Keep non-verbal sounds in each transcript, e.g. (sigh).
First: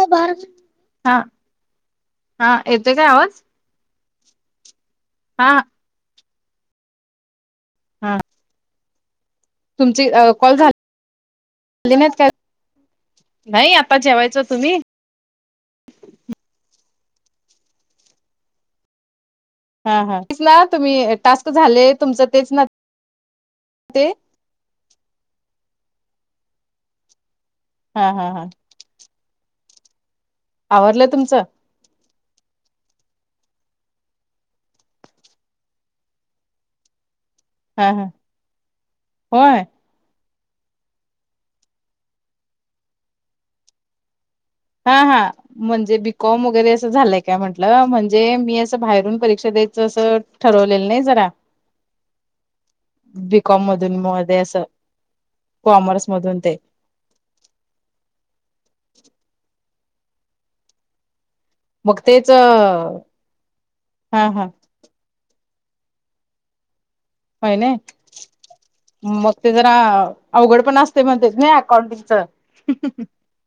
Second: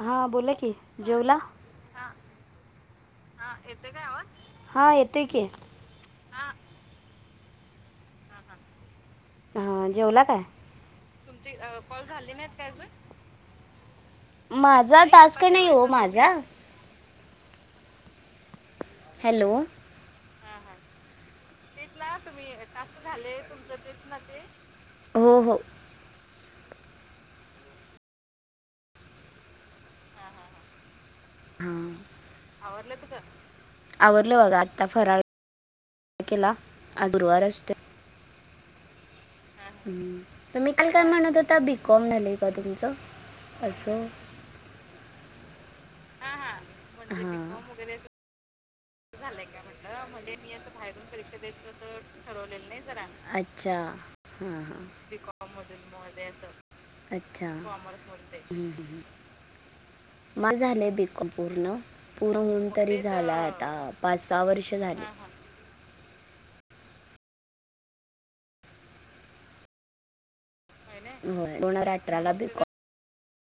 हा बोला की जेवला हा येतोय काय आवाज येतंय काय आवाज हा येतंय की हा हा तुमची कॉल झाल तुम कॉल झाली नाहीत काय नाही आता जेवायचं अजून तुम्ही माझा टास्क नाही ओ माझा हॅलो हा हा तेच ना तुम्ही टास्क झाले तुमचं तेच ना ते हो हो हा हा हा आवरलं तुमचं हां आवरलं बघा आता फराळ केला आज गुरुवार असतोय हा हा होय तर मी काल काय म्हणत होता बीकॉम झालंय आहे का तुमचं असं हा हा म्हणजे बीकॉम वगैरे असं झालंय काय म्हंटलं म्हणजे मी असं बाहेरून झालंय परीक्षा काय द्यायचं म्हंटलं असं म्हणजे मी असं ठरवलेलं नाही बाहेरून जरा परीक्षा द्यायचं असं ठरवलेलं नाही बीकॉम मधून मध्ये असं कॉमर्स मधून ते अच्छा हम्म ह् मा झालंय बीकॉम पूर्ण मग तेच पूर्ण होऊन तरी हा झाला आता पाच सहा हा वर्ष झाली होय नाही मग ते जरा अवघड पण अस म्हणतेस ना होय अकाउंटिंगचं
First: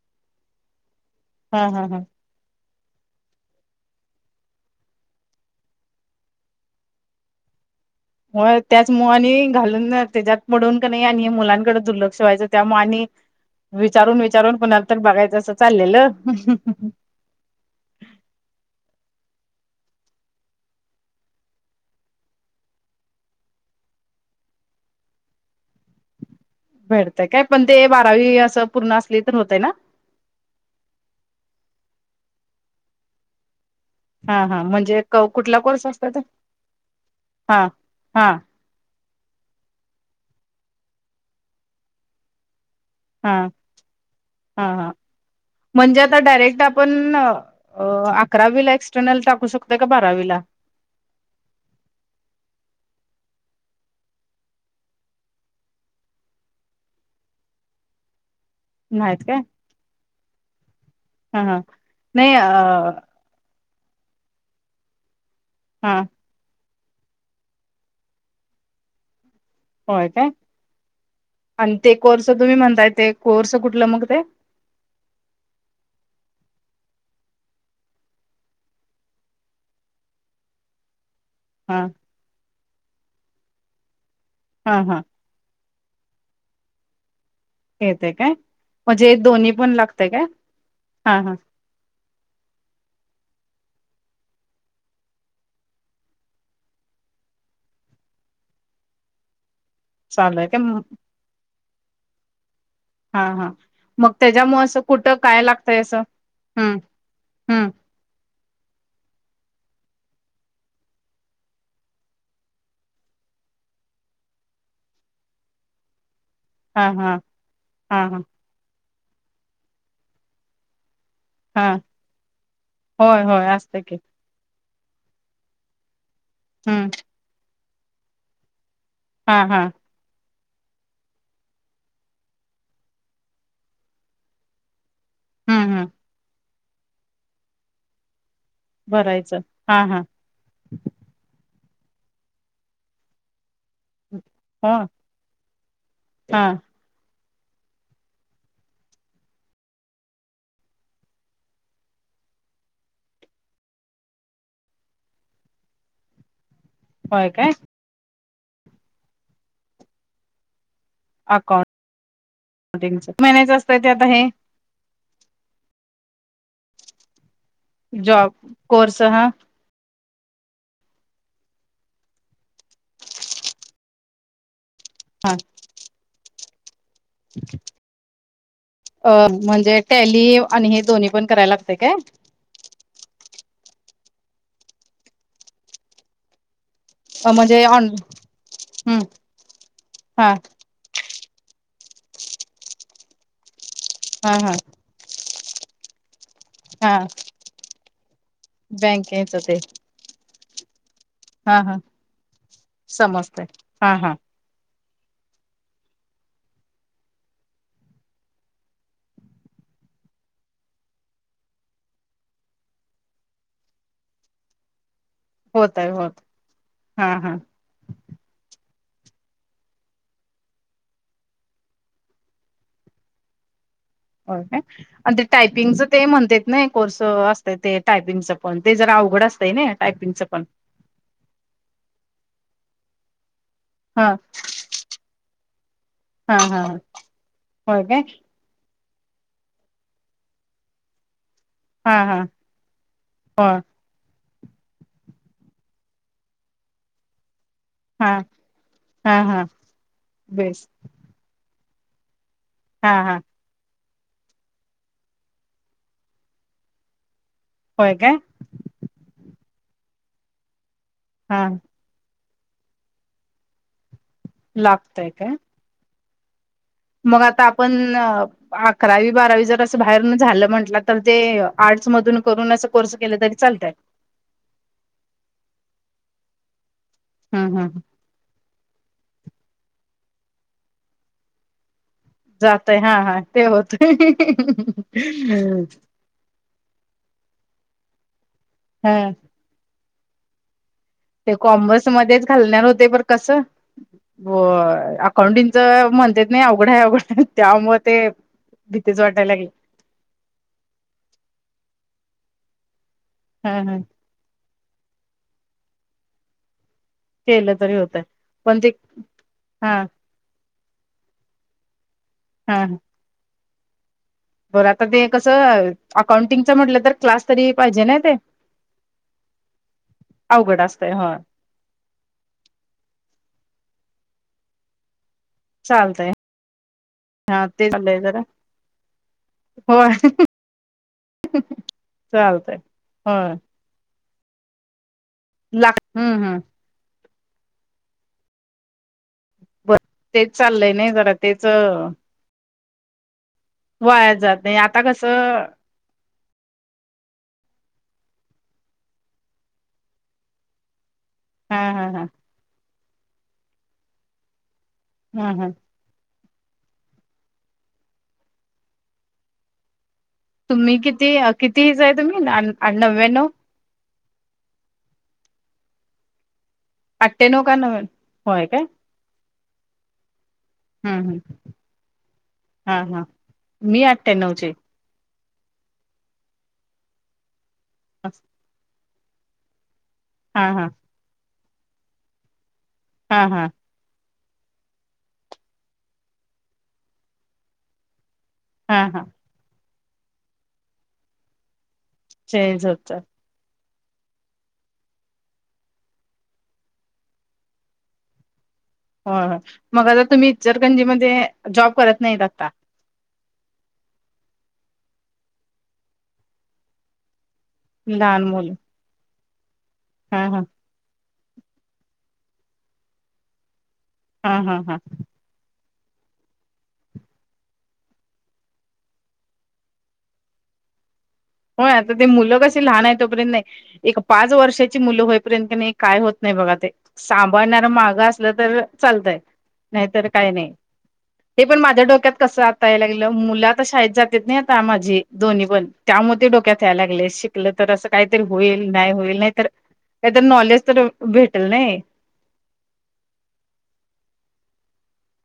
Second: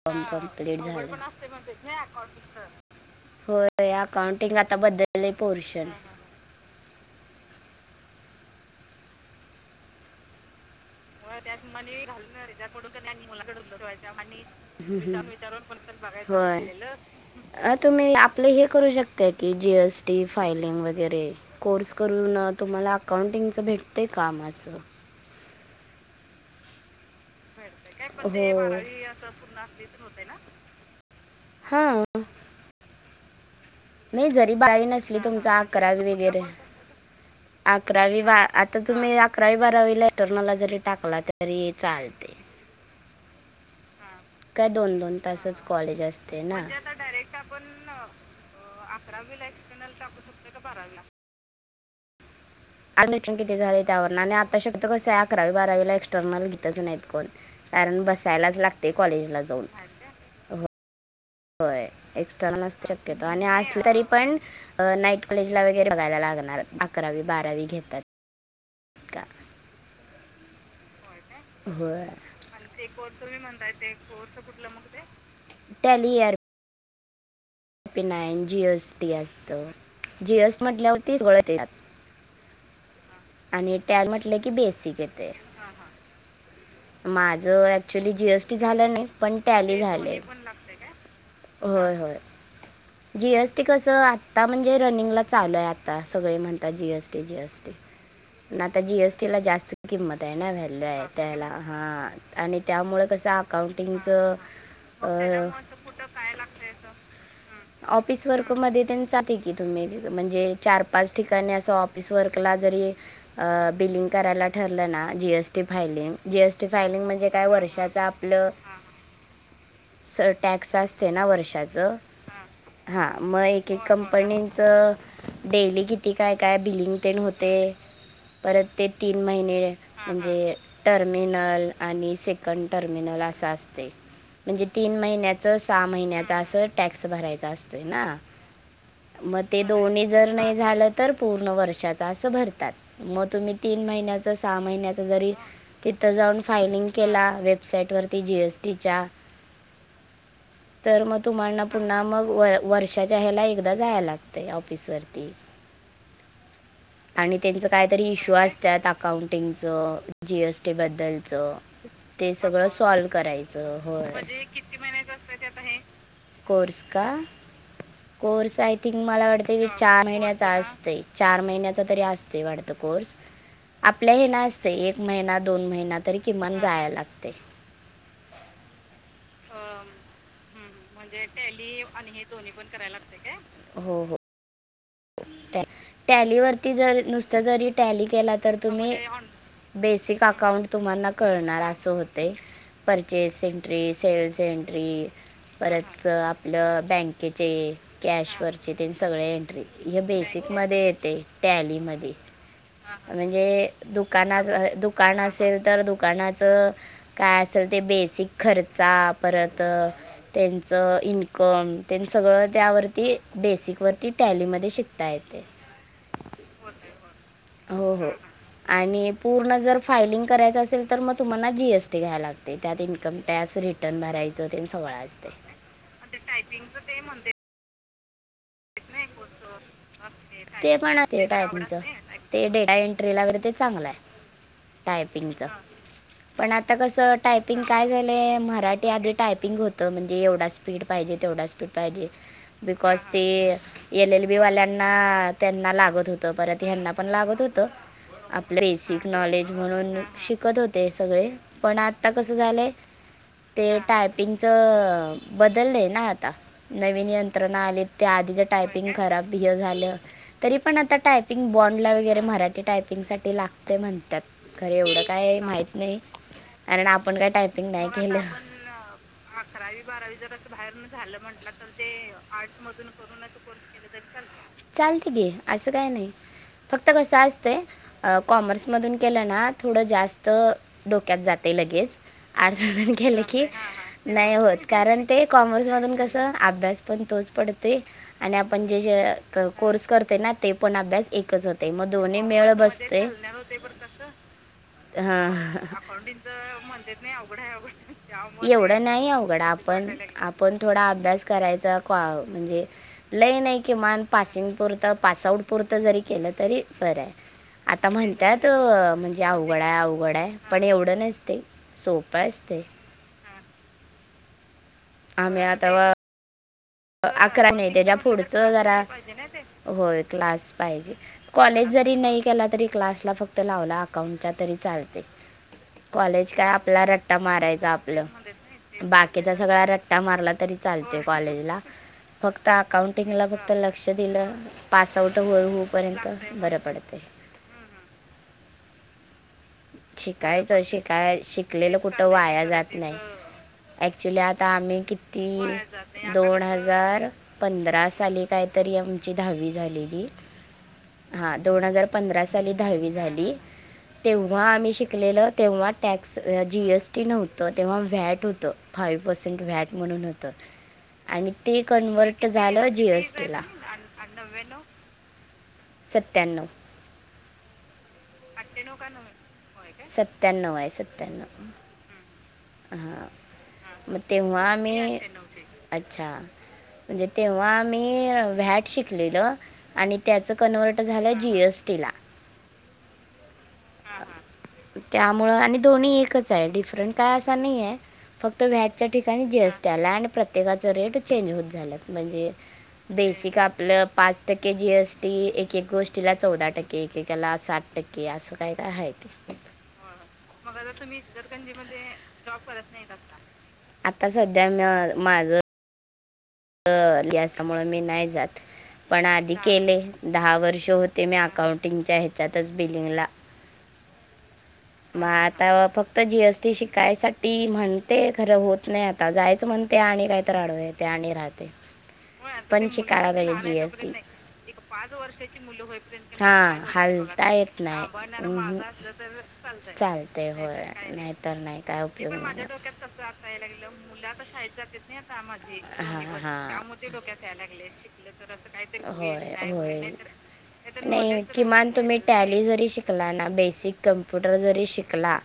(inaudible) असतंय म्हणते हा ना हा अकाउंटिंगच होय अकाउंटिंग आता बदलंय पोर्शन म त्याचमुळं आणि घालून त्याच्यात बूडून का नाही आणि मुलांकडे दुर्लक्ष व्हायचं त्यामुळं आणि विचारून विचारून पुन्हा तर बघायचं असं चाललेलं होय. अ तुम्ही आपले हे करू शकताय की जीएसटी फायलिंग वगैरे कोर्स करून तुम्हाला अकाउंटिंगचं भेटतेय काम असं भेटतंय काय पण ते बारावी हो. असं पूर्ण असली तर होतय ना हा नाही हा जरी हा बारावी म्हणजे नसली तुमचं कुठला कोर्स असतो अकरावी तो वगैरे हा अकरावी हा वा आता तुम्ही अकरावी बारावी रिटर्न ला जरी टाकला तरी चालते हा हा काय हां दोन दोन तासच म्हणजे कॉलेज आता असते ना डायरेक्ट आपण अ अकरावीला एक्स्टर्नल टाकू शकतोय का बारावीला. बारावीला अनइंट्रो किती झाले त्यावरनं आणि आता कसं आहे अकरावी बारावीला एक्सटर्नल घेतच नाहीत कोण. कारण बसायलाच लागतय नाहीत काय कॉलेजला जाऊन. हा हा होय नाही अ एक्स्टर्नल आणि असलं तरी पण नाईट कॉलेज ला वगैरे हा बघायला लागणार अकरावी बारावी घेतात. का. होय काय. आणि हो ते कोर्स तुम्ही ते म्हणताय कोर्स मी म्हणताय कुठलं ते मग कोर्स कुठलं मग टॅली नाईन जीएसटी असत जीएसटी म्हटल्यावर सगंळं येतंय हा आणि टॅल म्हटले की हा हा बेसीक येतय. माझ येतय ऍक्च्युली जी काय एस टी झालं नाय म्हणजे पण दोन्ही टॅली लागतय झालंय. काय हा हा होय होय. जीएसटी कसं आत्ता म्हणजे रनिंगला चालू आहे आता सगळे म्हणतात जीएसटी जीएसटी. पण आता जी एस टी ला जास्त किंमत आहे चालू ना काय व्हॅल्यू आहे त्याला हा. आणि त्यामुंळ हा कसं हा मग अकाउंटिंगचं त्याच्यामुळे अ हा हा ऑफिस वर्क मध्ये त्यांनं जाते की तुम्ही म्हणजे चार पाच ठिकाणी असं ऑफिस वर्कला जरी अ बिलिंग करायला ठेवलं ना G S T filing G S T हा फायलिंग हा म्हणजे काय वर्षाच हा हा आपलं स टॅक्स असते ना हा वर्षाच हा होय मग होय एक असत की कंम पणीच डेली किती काय काय हम्म बिलिंग तेन होतय. परत ते तीन हा हा महिने म्हणजे टर्मिनल आणि सेकंड टर्मिनल अस असतय. म्हणजे तीन महिन्याच हम्म सहा हम्म महिन्याचा असं टॅक्स भरायचा असतोय ना. भरायचं म ते हा हा दोन्ही जर नाही झालं तर पूर्ण वर्षाच असं भरतात म तुम्ही तीन महिन्याचं सहा हो महिन्याचं जरी तिथं जाऊन हा फायलिंग केला वेबसाईट वरती जी एस टीच्या तर म तुम्हाना पुन्हा मग वर वर्षाच्या हयाला एकदा जायला लागतं ऑफिसवरती. होय आणि काय त्यांच काहीतरी इश्यू असत्यात अकाउंटिंगचं जी एसी- टी बद्दलच ते सगळं सॉल्व अकाउंटिंगच महिन्याच असतंय करायचं ते आता होय. हे कोर्स का जॉब कोर्स आय थिंक हा मला वाटत तीन चार महिन्याचा असत चार महिन्याचा तरी असतय वाढत कोर्स. आपल्या हे ना असतय एक हा महिना दोन महिना तरी किमान जाया लागतय. अ म्हणजे टॅली आणि हे दोन्ही पण करायला लागतय काय? दोन्ही पण करायला लागतय काय हो हो. टॅ टॅलीवरती जर नुसत म्हणजे जरी ऑन टॅली केला तर तुम्ही हम्म बेसिक हा अकाउंट तुम्हाना कळणार असं होतय परचेस एंट्री हा सेल्स हा एंट्री परत आपलं हा बँकेचे कॅशवरचे तेन सगळे बँकेच ते एंट्री. हे बेसिक मध्ये येतय हा हा टॅली मध्ये आणि समजतय हे हा हा दुकानात जर दुकान असेल तर दुकानाचं काय असेल ते बेसिक खर्चा परत त्यांच इन्कम तेन सगळं त्यावरती बेसिक वरती टॅलीमध्ये शिकता येते. होताय होत हा हा. हो हो आणि पूर्ण जर फायलिंग करायचं असेल तर मग तुम्हाला जी एस टी घ्यायला लागतेय त्यात इन्कम टॅक्स रिट हो काय आणि ते टायपिंगचं ते म्हणत्यात नाय कोर्स अस त ते टायपिंगचं पण ते जरा अवघड असतंय नय टायपिंगचं पण ते पण थेटा हाय तुमच ते डेटा एंट्री ला वगैरे ते चांगलं आहे. हा टायपिंगच हा पण हा आता कसं टायपिंग काय झालंय मरा ते आधी टायपिंग होत म्हणजे एवढा स्पीड पाहिजे तेवढा स्पीड हा पाहिजे हा बिकॉज ते हो एल एल बी वाल्यांना त्यांना लागत होत परत ह्यांना पण लागत होत. हा आपलं एसिक हा हा नॉलेज म्हणून शिकत बेस होते सगळे पण आता कसं झालंय. हां हां. ते टायपिंगचं बदललं आहे ना आता नवीन यंत्र यंत्रण आलेत होय त्या काय आधीच टायपिंग करा बी अ झाल ते पण आता हा टायपिंग बो वगैरे मराठी टायपिंग साठी लागते म्हणतात खरं एवढं काय माहित नाही. कारण आपण मग काय आता टायपिंग आपण नाही केलं अकरावी बारावी जर असं बाहेर झालं म्हंटलं तर ते आर्टस मधून करून असं कोर्स केले तरी चालतय. चालत की असं काय नाही फक्त कस हम्म असतंय हम्म अ कॉमर्समधून केलं ना थोडं जास्त डोक्यात जातय लगेच. आर्ट्स जातय हा मधून हा केल की ते होतय नाही होत कारण ते कॉमर्स मधून कस अभ्यास पण तोच पडतोय आणि आपण जे हा जे कोर्स करते ना ते पण अभ्यास ते एकच होते कॉमर्स मग दोन्ही मध्येच मेळ घालणार होते बसते पण कसं ब हा हा अकाउंटिंग चं म्हणतात ना आहे अवघड अवघड त्यामुळे ते हाय एवढं भीतीच नाही वाटायला अवघड लागली आप पण आपण थोडा अभ्यास करायचा कॉ म्हणजे लय हा नाई हा किमान पासिंग पुरत पास आउट पुरतं जरी केलं तरी बरंय केलं तरी आता होत म्हणतात पण ते म्हणजे अवघड हा आहे अवघड आहे पण एवढं नसते सोपं हा असते. बरं आता ते आम्ही होय आता कसं ते व- अकाउंटिंगचं म्हटलं तर क्लास अकरा तरी नाही पाहिजे त्याच्या ना ते पुढच जरा होय क्लास अवघड असतंय पाहिजे. हो कॉलेज जरी नाही केला तरी क्लासला फक्त लावला अकाउंटचा तरी चालते. चालतय कॉलेज काय आपला रट्टा हा ते मारायचा चाललंय आपलं. जरा बाकीचा सगळा होय रट्टा मारला तरी चालते कॉलेजला. फक्त चालतय अकाउंटिंग ला होय फक्त ल लक्ष दिलं पास आउट होळ होऊ लाग पर्यंत हम्म हम्म बरं पडते. तेच शिकायचं चाललंय नाही जरा शिकाय तेच शिकलेलं कुठं वाया जात नाही. वाया ऍक्च्युली जात आता नाही आम्ही कसं किती दोन हजार पंधरा साली कायतरी आमची दहावी झालेली हा दोन हजार हा हा पंधरा साली दहावी झाली तेव्हा आम्ही शिकलेल हा हा तेव्हा टॅक्स जीएसटी नव्हतं तेव्हा व्हॅट होतं फाय पर्सेंट व्हॅट म्हणून होत तुम्ही किती आणि ते किती हेच आहे तुम्ही कन्वर्ट झालं जी एस नव्याण्णव टी ला. सत्त्याण्णव. अठ्यानउ का नव होय काय. सत्यान्णव आहे हा हा सत्याण्नव. हा मी म तेव्हा अठ्ठ्याण्णवची आम्ही अच्छा म्हणजे तेव्हा मी हा व्हॅट शिकलेल आणि त्याच हा कन्वर्ट झालं जी एस टी ला. हा हा. त्यामुळं आणि दोन्ही एकच आहे डिफरंट काय असा नाही आहे. फक्त हा व्हॅटच्या हा ठिकाणी जीएसटी आला आणि प्रत्येकाचं रेट चेंज होत झालं. म्हणजे झोपचा बेसिक आप ल पाच टक्के जीएसटी एक एक गोष्टीला चौदा टक्के एकेकाला सात टक्के असं. (unintelligible) हो हो मग आर तुम्ही जरकंजी मध्ये जॉब करत नाहीत आत्ता. आता सध्या म माझं यासमुळ मी नाही लहान जात मुलं पण आधी केले हा दहा हा वर्ष होत ते मी अकाउंटिंगच्या ह्याच्यातच बिलिंगला हा हा हा. मग आता फक्त जीएसटी शिकायसाठी म्हणते खरं होत नाही आता आता जायचं म्हणते आणि काय तर आडवं येतंय आणि राहत होय आता ते मुलं कशी पण लहान आहे शिकायची तोपर्यंत ये जी एस नाही टी. एक पाच वर्षाची मुलं होईपर्यंत की नाही काय होत नाही बघा हा ते हालता येत सांभाळणारा मागं नाही असलं तर अह. चालतंय नाहीतर चालते काय नाही होय नाही तर ते पण नाही काय माझ्या उपयोग डोक्यात कसं नाही. आता यायला लागलं मुलं आता शाळेत जातेत नाही आता माझी दोन्ही पण हा, त्यामुळे हा. डोक्यात यायायला लागलय शिकलं तर असं काहीतरी होईल नाही होईल नाही होय, तर होय. काहीतरी नॉलेज तर नाही भेटल किमान नाही. तुम्ही टॅली जरी शिकला ना बेसिक कम्प्युटर जरी शिकला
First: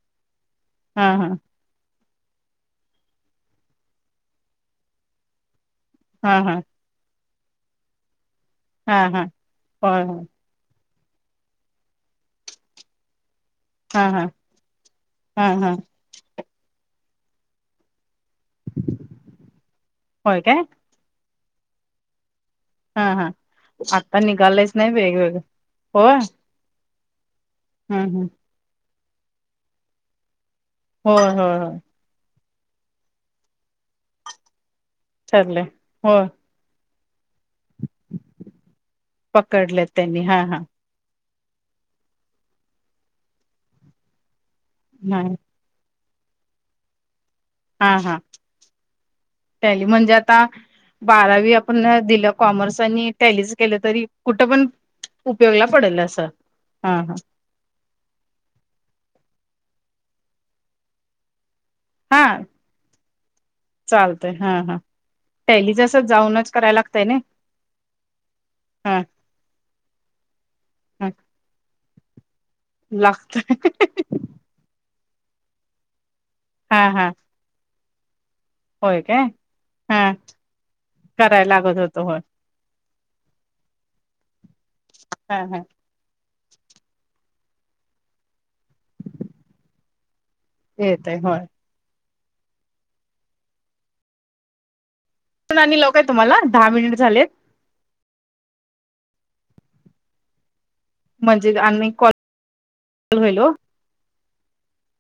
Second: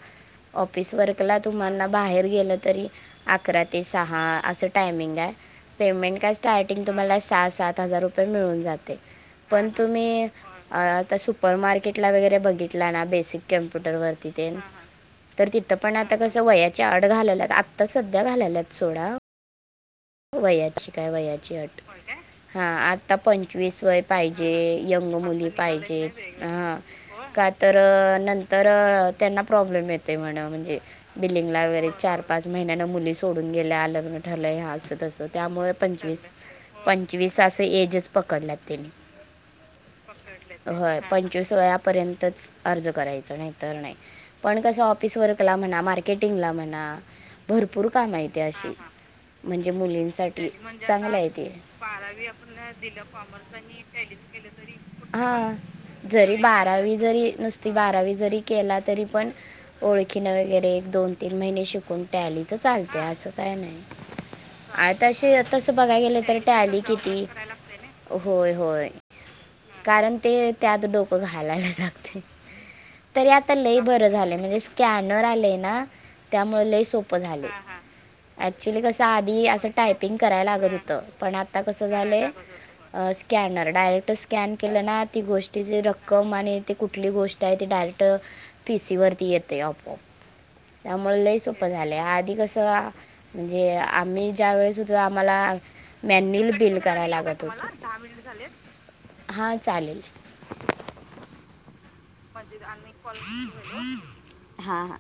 ऑफिस हा हा वर्कला तुम्हाला बाहेर गेलं तरी अकरा ते सहा अस टायमिंग आहे पेमेंट काय हा हा स्टार्टंग तुम्हाला सहा सात हजार रुपये मिळून जाते हा हा पण होय होय तुम्ही आता सुपर मार्केटला वगैरे बघितला ना बेसिक कॅम्प्युटर हा हा वरती तेन हा तर हा तिथं पण आता कस वयाची आड घालेल्यात आत्ता सध्या घालेल्यात सोडा. वयाची काय वयाची अट. होय काय. हा आता पंचवीस वय आता पाहिजे निघालयच नाही यंग वेगवेगळं मुली पाहिजे होय हा. का तर हम्म हम्म नंतर त्यांना प्रॉब्लेम येतो म्हण म्हणजे होय होय बिलिंगला होय वगैरे चार पाच महिन्यान मुली सोडून गेल्या लग्न ठरलय ह्या असं तसं ठरलंय त्यामुळे पंचवीस होय पंचवीस असं एजच पकडल्यात त्यांनी. पकडलेत त्यांनी हा हा होय पण पंचवीस वयापर्यंतचं अर्ज करायच नाहीतर नाही. पण कस ऑफिस हा वर कला म्हणा मार्क टिंग ला म्हणा भरपूर हा काम हा हायेती अशी. म्हणजे टॅली आता मुलींसाठी चांगल आहे ते बारावी आपण बारावी दिलं आपन कॉमर्स दिलं आणि कॉमर्स टॅलीच केलं आणि तरी टॅलिस् केलं कुठं पण तरी हा उपयोगला पडेल असं जरी हा बारावी हा जरी नुस ती बारावी जरी केला तरी पण ओळखीने वगैर एक दोन तीन महिने शिक कून टॅलीच चालते असं काय नाही. आलतय हा. हा आतशी तसं टॅलीच अस बघाय गेलं तर जाऊनच करायला टॅली लागतय ना किती होय होय हा कारण ते त्यात हा डोकं घालायलाच लागते. तरी आता लागतय लय बरं झालंय म्हणजे स्कॅनर आलंय ना. त्यामुळ हा लय हा सोप झालंय ऍक्चुली कस होय आ काय धी त्याचं हा टायपिंग करायला लागत होतं पण करायला आता लागत कसं होत होय झालंय. अ स्कॅनर डायरेक्ट स्कॅन केलं ना ती हा हा गोष्टीची रक कम आणि ते कुठली गोष्ट आहे ती डायरेक्ट पीसीवरती येते आपोआप. येतय त्यामुळे लय होय सोपं झालंय आधी कसं म्हणजे आम्ही ज्या वेळेस हो तो आम्हाला आणि लावू काय तुम्हाला मॅन्युल दहा बिल मिनिट कराय झालेत लागत होत. हां चालेल. म्हणजे आणि कॉल. म्हणजेच अनेक कॉल होईल ओ, हा हा.